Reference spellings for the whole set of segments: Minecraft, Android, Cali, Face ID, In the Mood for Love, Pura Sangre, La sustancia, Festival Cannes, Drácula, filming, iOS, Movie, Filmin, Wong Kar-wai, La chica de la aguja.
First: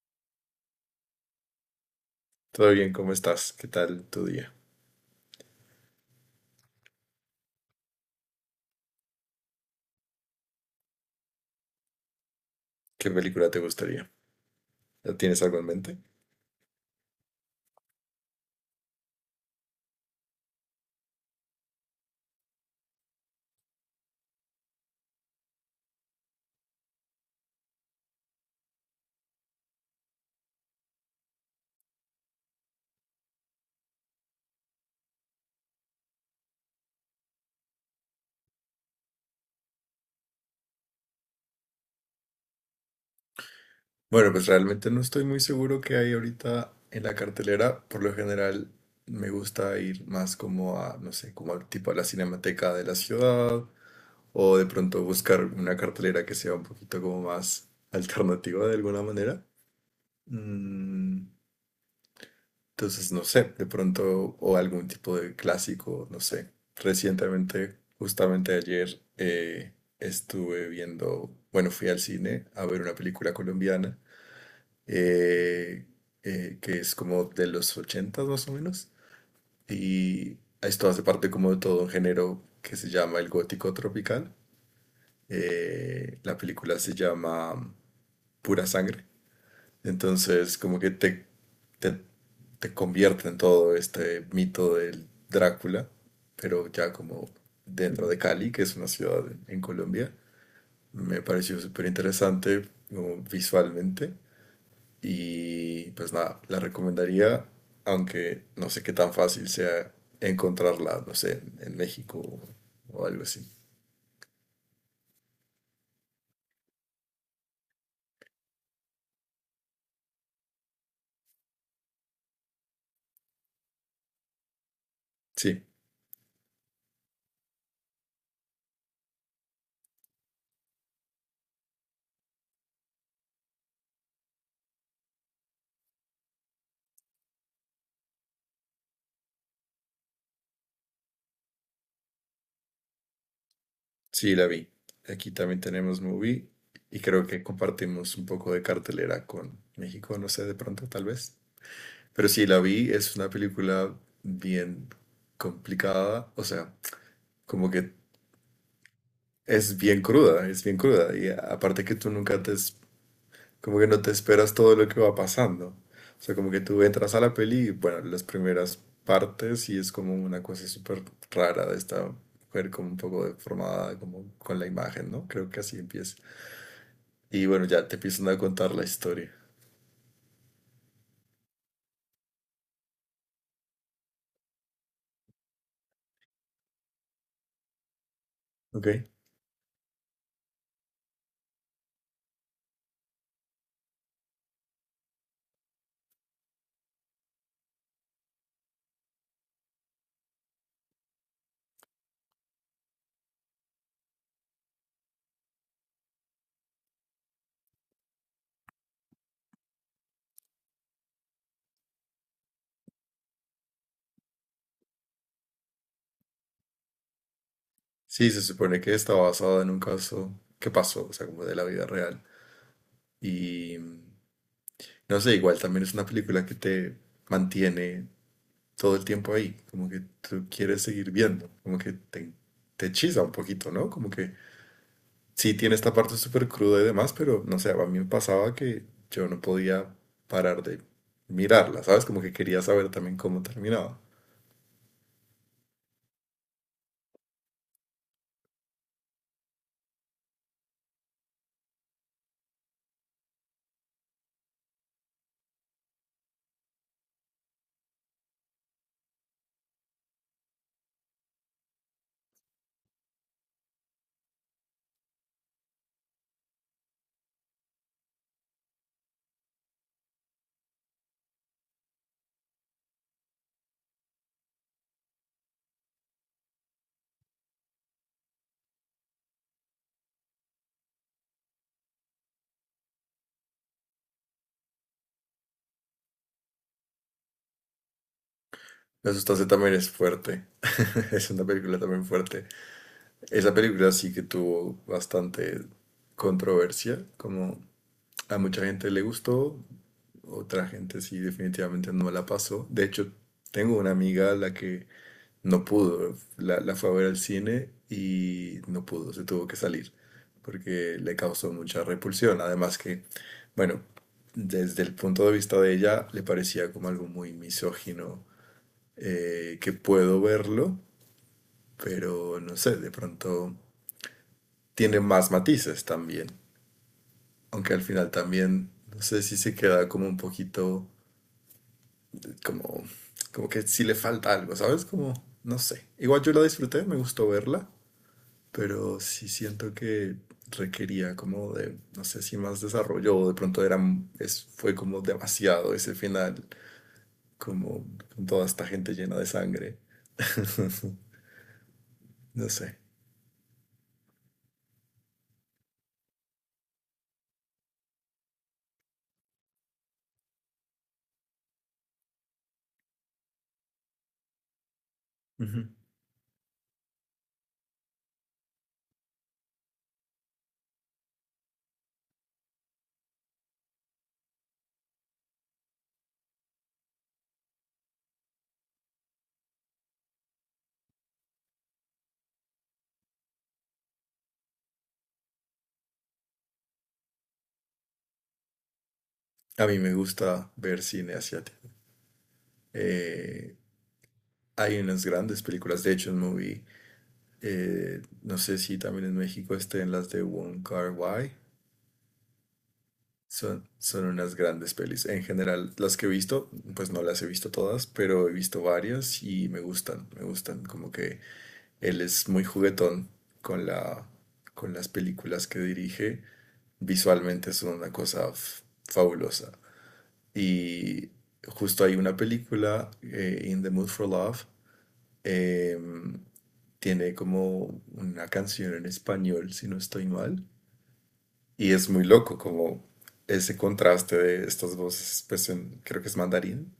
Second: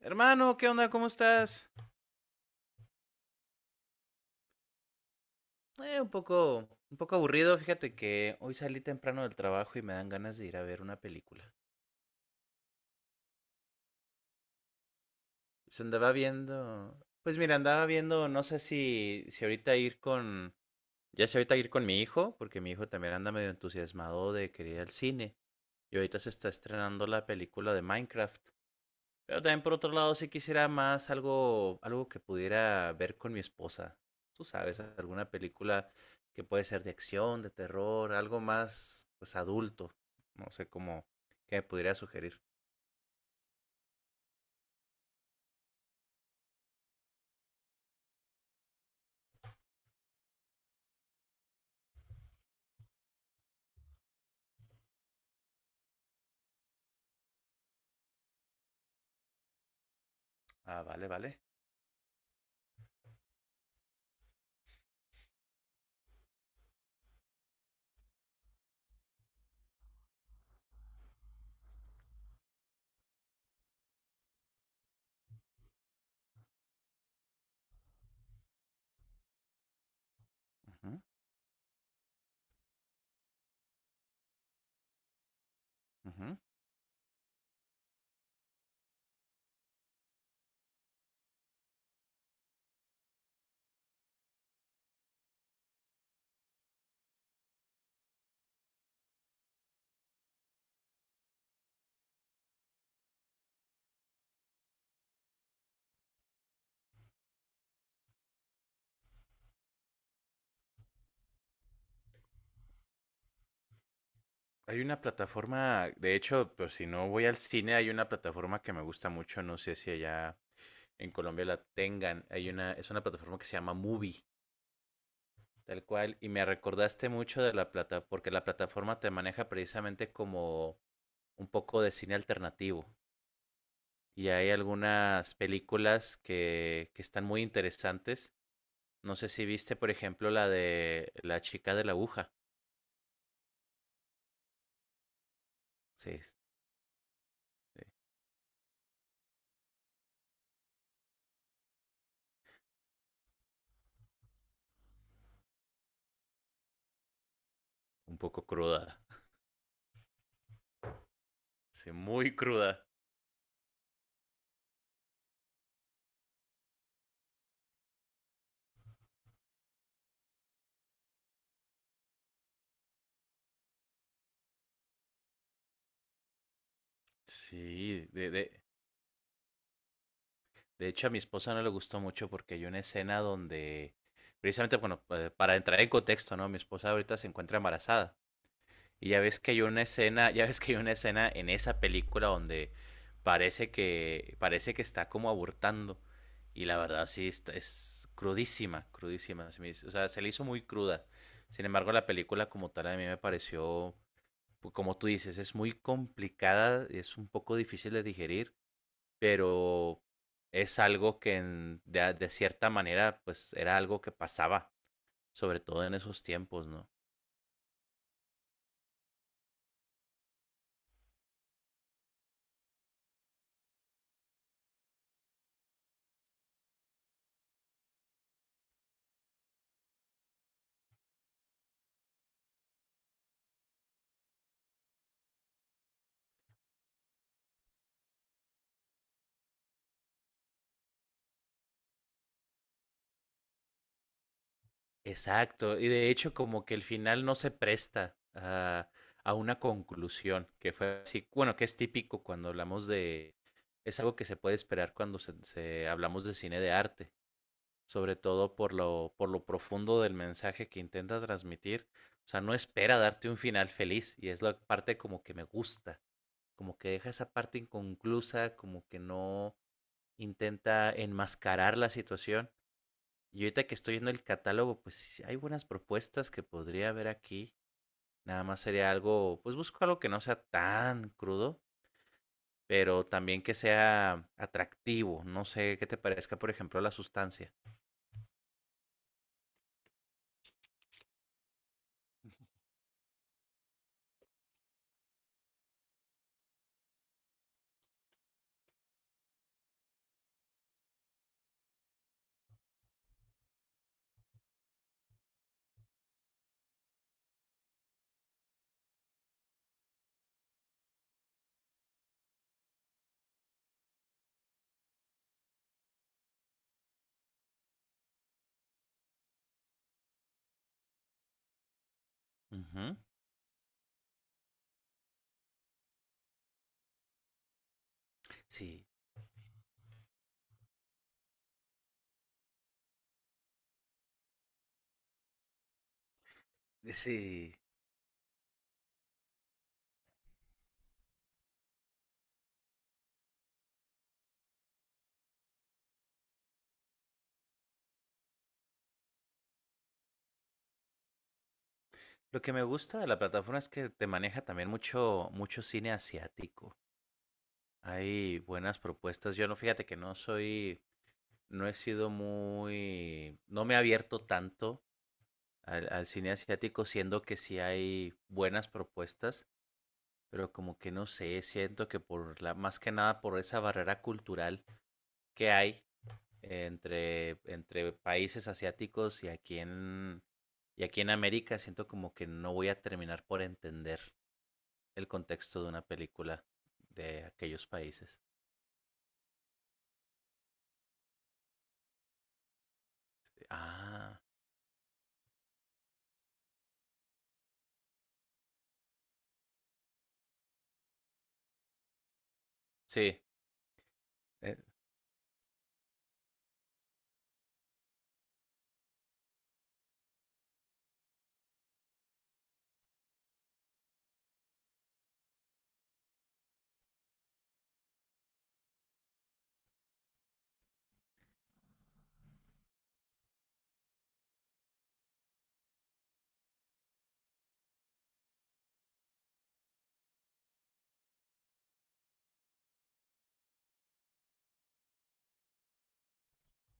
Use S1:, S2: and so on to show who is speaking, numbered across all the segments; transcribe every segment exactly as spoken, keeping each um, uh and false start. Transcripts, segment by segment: S1: Hermano, ¿qué onda? ¿Cómo estás?
S2: Todo bien, ¿cómo estás? ¿Qué tal tu día?
S1: Eh, un poco, un poco aburrido. Fíjate que hoy salí temprano del trabajo y me dan ganas de ir a ver una película.
S2: ¿Qué película te gustaría? ¿Ya tienes algo en
S1: Se
S2: mente?
S1: andaba viendo, pues mira, andaba viendo, no sé si, si ahorita ir con, ya sé ahorita ir con mi hijo, porque mi hijo también anda medio entusiasmado de querer ir al cine. Y ahorita se está estrenando la película de Minecraft. Pero también por otro lado, sí quisiera más algo, algo que pudiera ver con mi esposa. Tú sabes, alguna película que puede ser de acción, de terror, algo más, pues, adulto. No sé cómo, qué me pudiera sugerir.
S2: Bueno, pues realmente no estoy muy seguro qué hay ahorita en la cartelera. Por lo general me gusta ir más como a, no sé, como al tipo a la cinemateca de la ciudad o de pronto buscar una cartelera que sea un poquito como más alternativa de alguna manera.
S1: Ah, vale,
S2: Mm,
S1: vale.
S2: Entonces, no sé, de pronto, o algún tipo de clásico, no sé. Recientemente, justamente ayer, eh, estuve viendo, bueno, fui al cine a ver una película colombiana, eh, eh, que es como de los ochentas más o menos, y esto
S1: Ujú,
S2: hace parte como de todo un género que se llama el gótico tropical. Eh, la
S1: ujú.
S2: película se llama Pura Sangre. Entonces, como que te, te, te convierte en todo este mito del Drácula, pero ya como dentro de Cali, que es una ciudad en, en Colombia. Me pareció súper interesante como visualmente y pues nada, la recomendaría, aunque no sé qué tan fácil sea encontrarla, no sé, en en México o algo así.
S1: Hay una plataforma, de hecho, pues si no voy al cine, hay una plataforma que me gusta mucho, no sé si allá en Colombia la tengan. Hay una, es una plataforma que se llama Movie.
S2: Sí.
S1: Tal cual, y me recordaste mucho de la plataforma, porque la plataforma te maneja precisamente como un poco de cine alternativo. Y hay algunas películas que, que están muy interesantes. No sé si viste, por ejemplo, la de La chica de la aguja.
S2: Sí, la vi. Aquí también tenemos
S1: Sí, es
S2: Movie, y creo que compartimos un poco de cartelera con México, no sé, de pronto, tal vez. Pero sí, la vi, es una película bien complicada, o sea, como que
S1: un poco cruda.
S2: es bien cruda, es bien cruda. Y aparte
S1: Sí,
S2: que tú
S1: muy
S2: nunca te, es-
S1: cruda.
S2: como que no te esperas todo lo que va pasando. O sea, como que tú entras a la peli y, bueno, las primeras partes y es como una cosa súper rara de esta mujer, como un poco deformada, como con la imagen, ¿no? Creo que así empieza. Y bueno, ya te
S1: Sí,
S2: empiezan
S1: de,
S2: a
S1: de,
S2: contar la historia.
S1: de hecho a mi esposa no le gustó mucho porque hay una escena donde, precisamente, bueno, eh, para entrar en contexto, ¿no? Mi esposa ahorita se encuentra embarazada.
S2: ¿Ok?
S1: Y ya ves que hay una escena, ya ves que hay una escena en esa película donde parece que parece que está como abortando y la verdad sí está- es crudísima, crudísima, se me hizo- o sea, se le hizo muy cruda. Sin embargo, la película como tal a mí me pareció, pu- como tú dices, es muy complicada, es un poco difícil de digerir, pero es algo que en- de, de cierta manera pues era algo que pasaba, sobre todo en esos tiempos, ¿no?
S2: Sí, se supone que está basada en un caso que pasó, o sea, como de la vida real. Y mm, no sé, igual también es una película que te mantiene todo el tiempo ahí, como que tú quieres seguir viendo, como que te, te hechiza un poquito, ¿no? Como que sí tiene esta parte súper cruda y demás, pero no sé, a mí me pasaba que yo no podía parar de mirarla, ¿sabes? Como que quería saber también cómo terminaba.
S1: Exacto, y de hecho como que el final no se presta a, a, una conclusión, que fue así, bueno, que es típico cuando hablamos de, es algo que se puede esperar cuando se, se- hablamos de cine de arte, sobre todo por lo, por lo profundo del mensaje que intenta transmitir, o sea, no espera darte un final feliz, y es la parte como que me gusta, como que deja esa parte inconclusa, como que no intenta enmascarar la situación y ahorita que estoy viendo el catálogo, pues sí hay buenas propuestas que podría haber aquí. Nada más sería algo, pues busco algo que no sea tan crudo, pero también que sea atractivo. No sé qué te parezca, por ejemplo, la sustancia.
S2: La sustancia también es fuerte. Es una película también fuerte. Esa película sí que tuvo bastante controversia, como a mucha gente le gustó, otra gente sí definitivamente no la pasó. De hecho, tengo una amiga a la que no pudo, la, la fue a ver al cine y no pudo, se tuvo que salir porque le causó mucha repulsión. Además que, bueno, desde el punto de vista de ella, le parecía como algo muy misógino, eh, que puedo verlo, pero no sé, de
S1: Ujú.
S2: pronto tiene más matices también, aunque al final también,
S1: Sí,
S2: no sé si se queda como un poquito, como, como que si le falta algo, ¿sabes? Como, no sé. Igual yo la disfruté, me gustó
S1: sí.
S2: verla, pero sí siento que requería como de, no sé si más desarrollo o de pronto era, es, fue como demasiado ese final, como con toda esta gente llena de sangre.
S1: Lo
S2: No
S1: que me
S2: sé.
S1: gusta de la plataforma es que te maneja también mucho, mucho cine asiático. Hay buenas propuestas. Yo no, fíjate que no soy, no he sido muy, no me he abierto tanto
S2: Ujú.
S1: al, al cine asiático, siendo que sí hay buenas propuestas, pero como que no sé, siento que por la, más que nada por esa barrera cultural que hay entre, entre países asiáticos y aquí en y aquí en América siento como que no voy a terminar por entender el contexto de una película de aquellos países.
S2: A mí me gusta ver cine asiático. Eh,
S1: Ah,
S2: Hay unas grandes películas, de hecho, en Movie, eh, no sé si también en México estén las de Wong Kar-wai.
S1: sí.
S2: Son, son unas
S1: Eh,
S2: grandes pelis. En general, las que he visto, pues no las he visto todas, pero he visto varias y me gustan, me gustan. Como que él es muy juguetón con la, con las películas que dirige. Visualmente son una cosa f- fabulosa. Y justo hay una película, eh, In the Mood for Love, eh, tiene como una canción en español, si no estoy mal. Y es muy loco, como ese contraste de estas voces, pues en- creo que es mandarín.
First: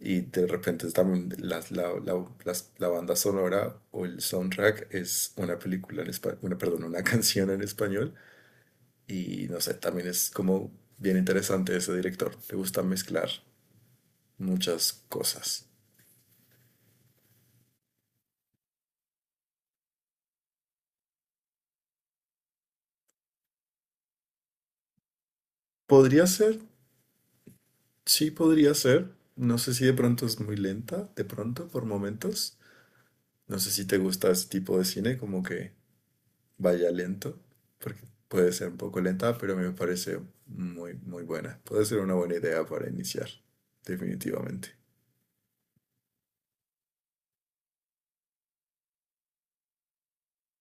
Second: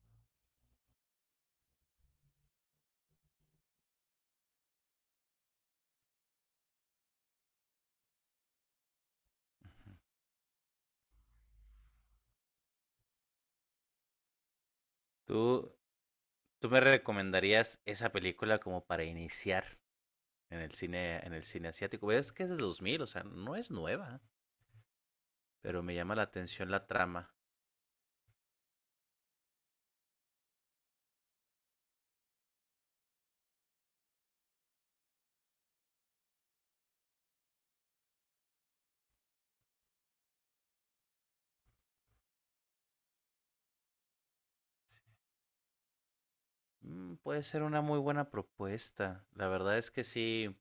S2: Y de repente es también la, la, la- las- la banda sonora o el soundtrack es una película en español, una, perdón, una canción en español. Y no sé, también es como bien interesante ese director. Le gusta mezclar muchas cosas.
S1: ¿Tú, tú me recomendarías esa película como para iniciar en el cine, en el cine asiático? Es que es de dos mil, o sea, no es nueva, pero me llama la
S2: Podría ser,
S1: atención la trama.
S2: sí podría ser. No sé si de pronto es muy lenta, de pronto, por momentos. No sé si te gusta ese tipo de cine, como que vaya lento, porque puede ser un poco lenta, pero me parece muy, muy buena. Puede ser una buena idea para iniciar, definitivamente.
S1: Mm, puede ser una muy buena propuesta. La verdad es que sí,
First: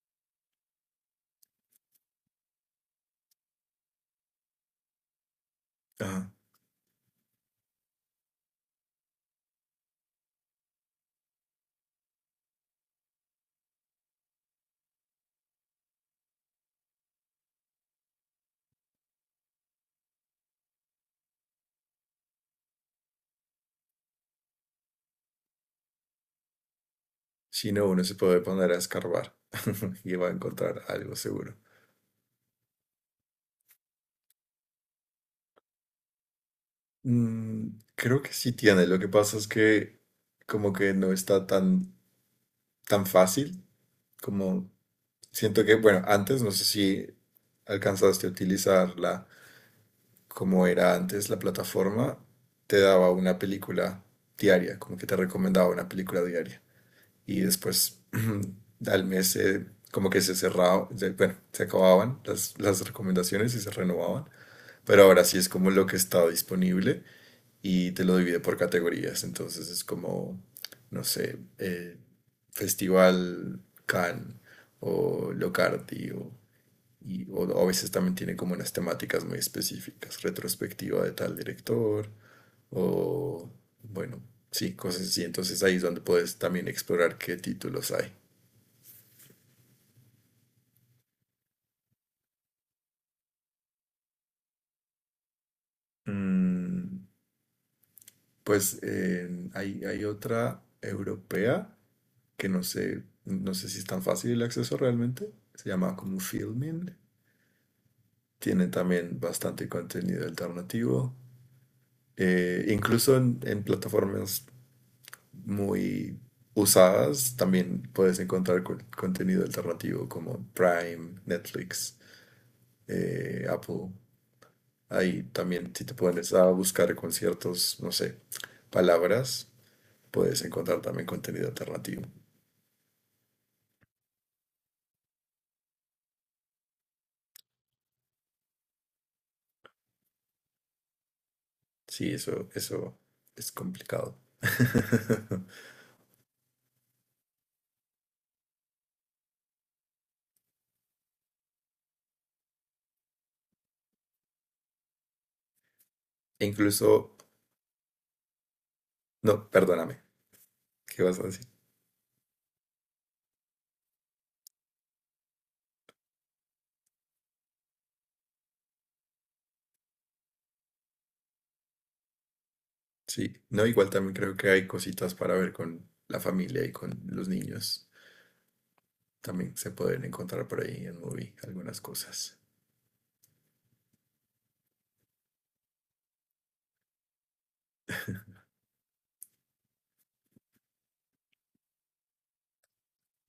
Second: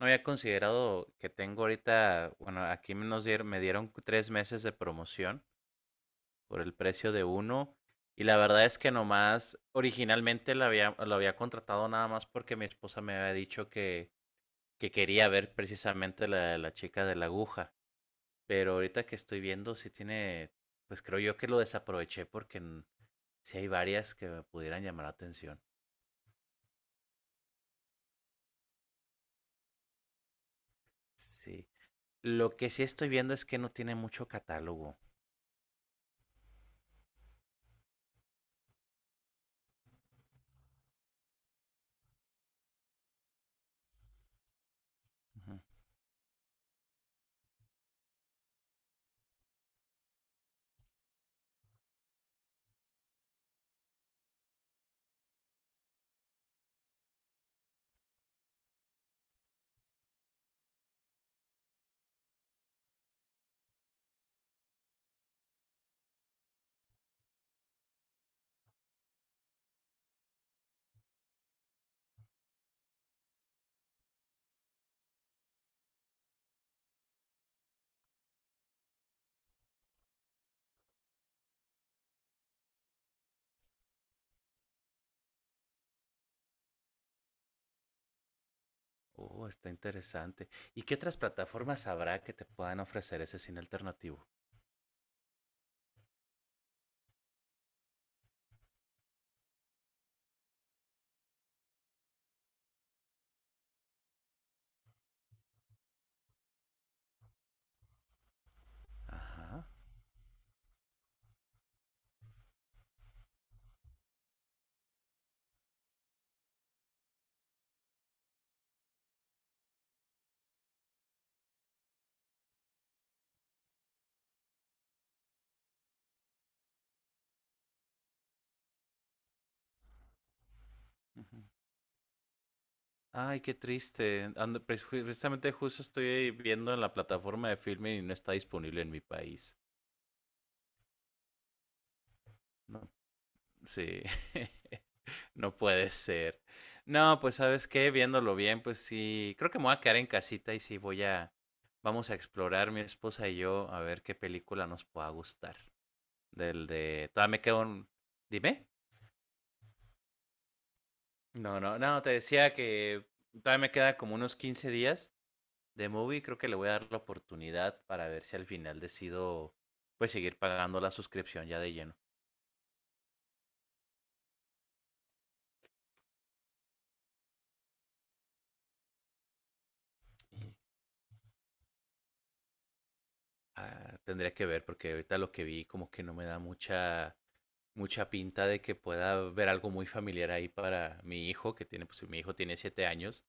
S1: no había considerado que tengo ahorita, bueno, aquí nos dieron, me dieron tres meses de promoción
S2: Ajá.
S1: por el precio de uno. Y la verdad es que nomás, originalmente la había, lo había contratado nada más porque mi esposa me había dicho que, que quería ver precisamente la de la chica de la aguja. Pero ahorita que estoy viendo, sí tiene, pues creo yo que lo desaproveché porque n- sí hay varias que me pudieran llamar la atención.
S2: Si no, uno se puede poner a escarbar y va a encontrar algo seguro.
S1: Sí. Lo que sí estoy viendo es que no tiene mucho catálogo.
S2: Mm, creo que sí tiene. Lo que pasa es que como que no está tan, tan fácil como.
S1: Ujú.
S2: Siento que, bueno, antes no sé si alcanzaste a utilizarla como era antes la plataforma, te daba una película diaria, como que te recomendaba una película diaria. Y después al mes eh, como que se cerraba, se- bueno, se acababan las, las recomendaciones y se renovaban. Pero ahora sí es como lo que está disponible y te lo divide por categorías. Entonces es como, no sé, eh, Festival Cannes o Locardi o y o, o a veces también tiene como unas temáticas muy específicas, retrospectiva de tal director, o bueno, sí, cosas así. Entonces ahí es donde puedes también explorar qué títulos hay.
S1: Oh, está interesante. ¿Y qué otras plataformas habrá que te puedan ofrecer ese cine alternativo?
S2: Mm, pues eh, hay, hay otra europea que no sé, no sé, si es tan fácil el acceso realmente. Se llama como Filmin. Tiene también
S1: Ajá.
S2: bastante contenido alternativo. Eh, incluso en, en plataformas muy usadas, también puedes encontrar co- contenido alternativo como Prime, Netflix, eh, Apple. Ahí también, si te pones a buscar conciertos, no sé, palabras, puedes encontrar también
S1: Ujú.
S2: contenido alternativo.
S1: Ay, qué triste. Ando- pres- ju- precisamente justo estoy viendo en la plataforma de filming y no está disponible en mi país.
S2: Sí, eso,
S1: No,
S2: eso es
S1: sí.
S2: complicado.
S1: No puede ser. No, pues sabes qué, viéndolo bien, pues sí, creo que me voy a quedar en casita y sí voy a, vamos a explorar mi esposa y yo a ver qué película nos pueda gustar.
S2: E
S1: Del
S2: incluso,
S1: de, todavía me quedo un, Dime.
S2: no, perdóname, ¿qué vas a decir?
S1: No, no, no, te decía que todavía me queda como unos quince días de movie, creo que le voy a dar la oportunidad para ver si al final decido, pues seguir pagando la suscripción ya de lleno.
S2: Sí, no, igual también creo que hay cositas para ver con la familia y con los niños. También se pueden encontrar por ahí en Movie algunas cosas.
S1: Ah, tendría que ver porque ahorita lo que vi como que no me da mucha mucha pinta de que pueda ver algo muy familiar ahí para mi hijo, que tiene, pues si mi hijo tiene siete años.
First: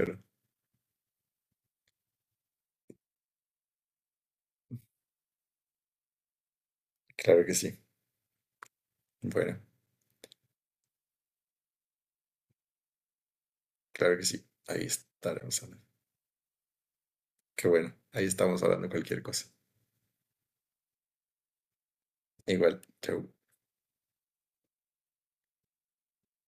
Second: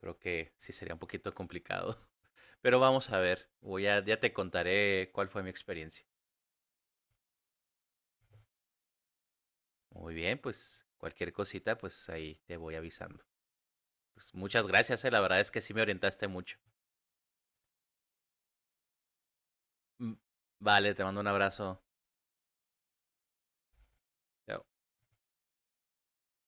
S1: Creo que sí sería un poquito complicado. Pero vamos a ver. Voy a, ya te contaré cuál fue mi experiencia.
S2: claro que sí. Bueno,
S1: Muy bien, pues cualquier cosita, pues ahí te voy avisando.
S2: claro que
S1: Pues
S2: sí.
S1: muchas
S2: Ahí
S1: gracias, eh, la verdad es que
S2: estaremos
S1: sí me
S2: hablando.
S1: orientaste mucho.
S2: Qué bueno. Ahí estamos hablando cualquier cosa.
S1: Mm, Vale, te mando un abrazo.
S2: Igual, chau.
S1: Chao.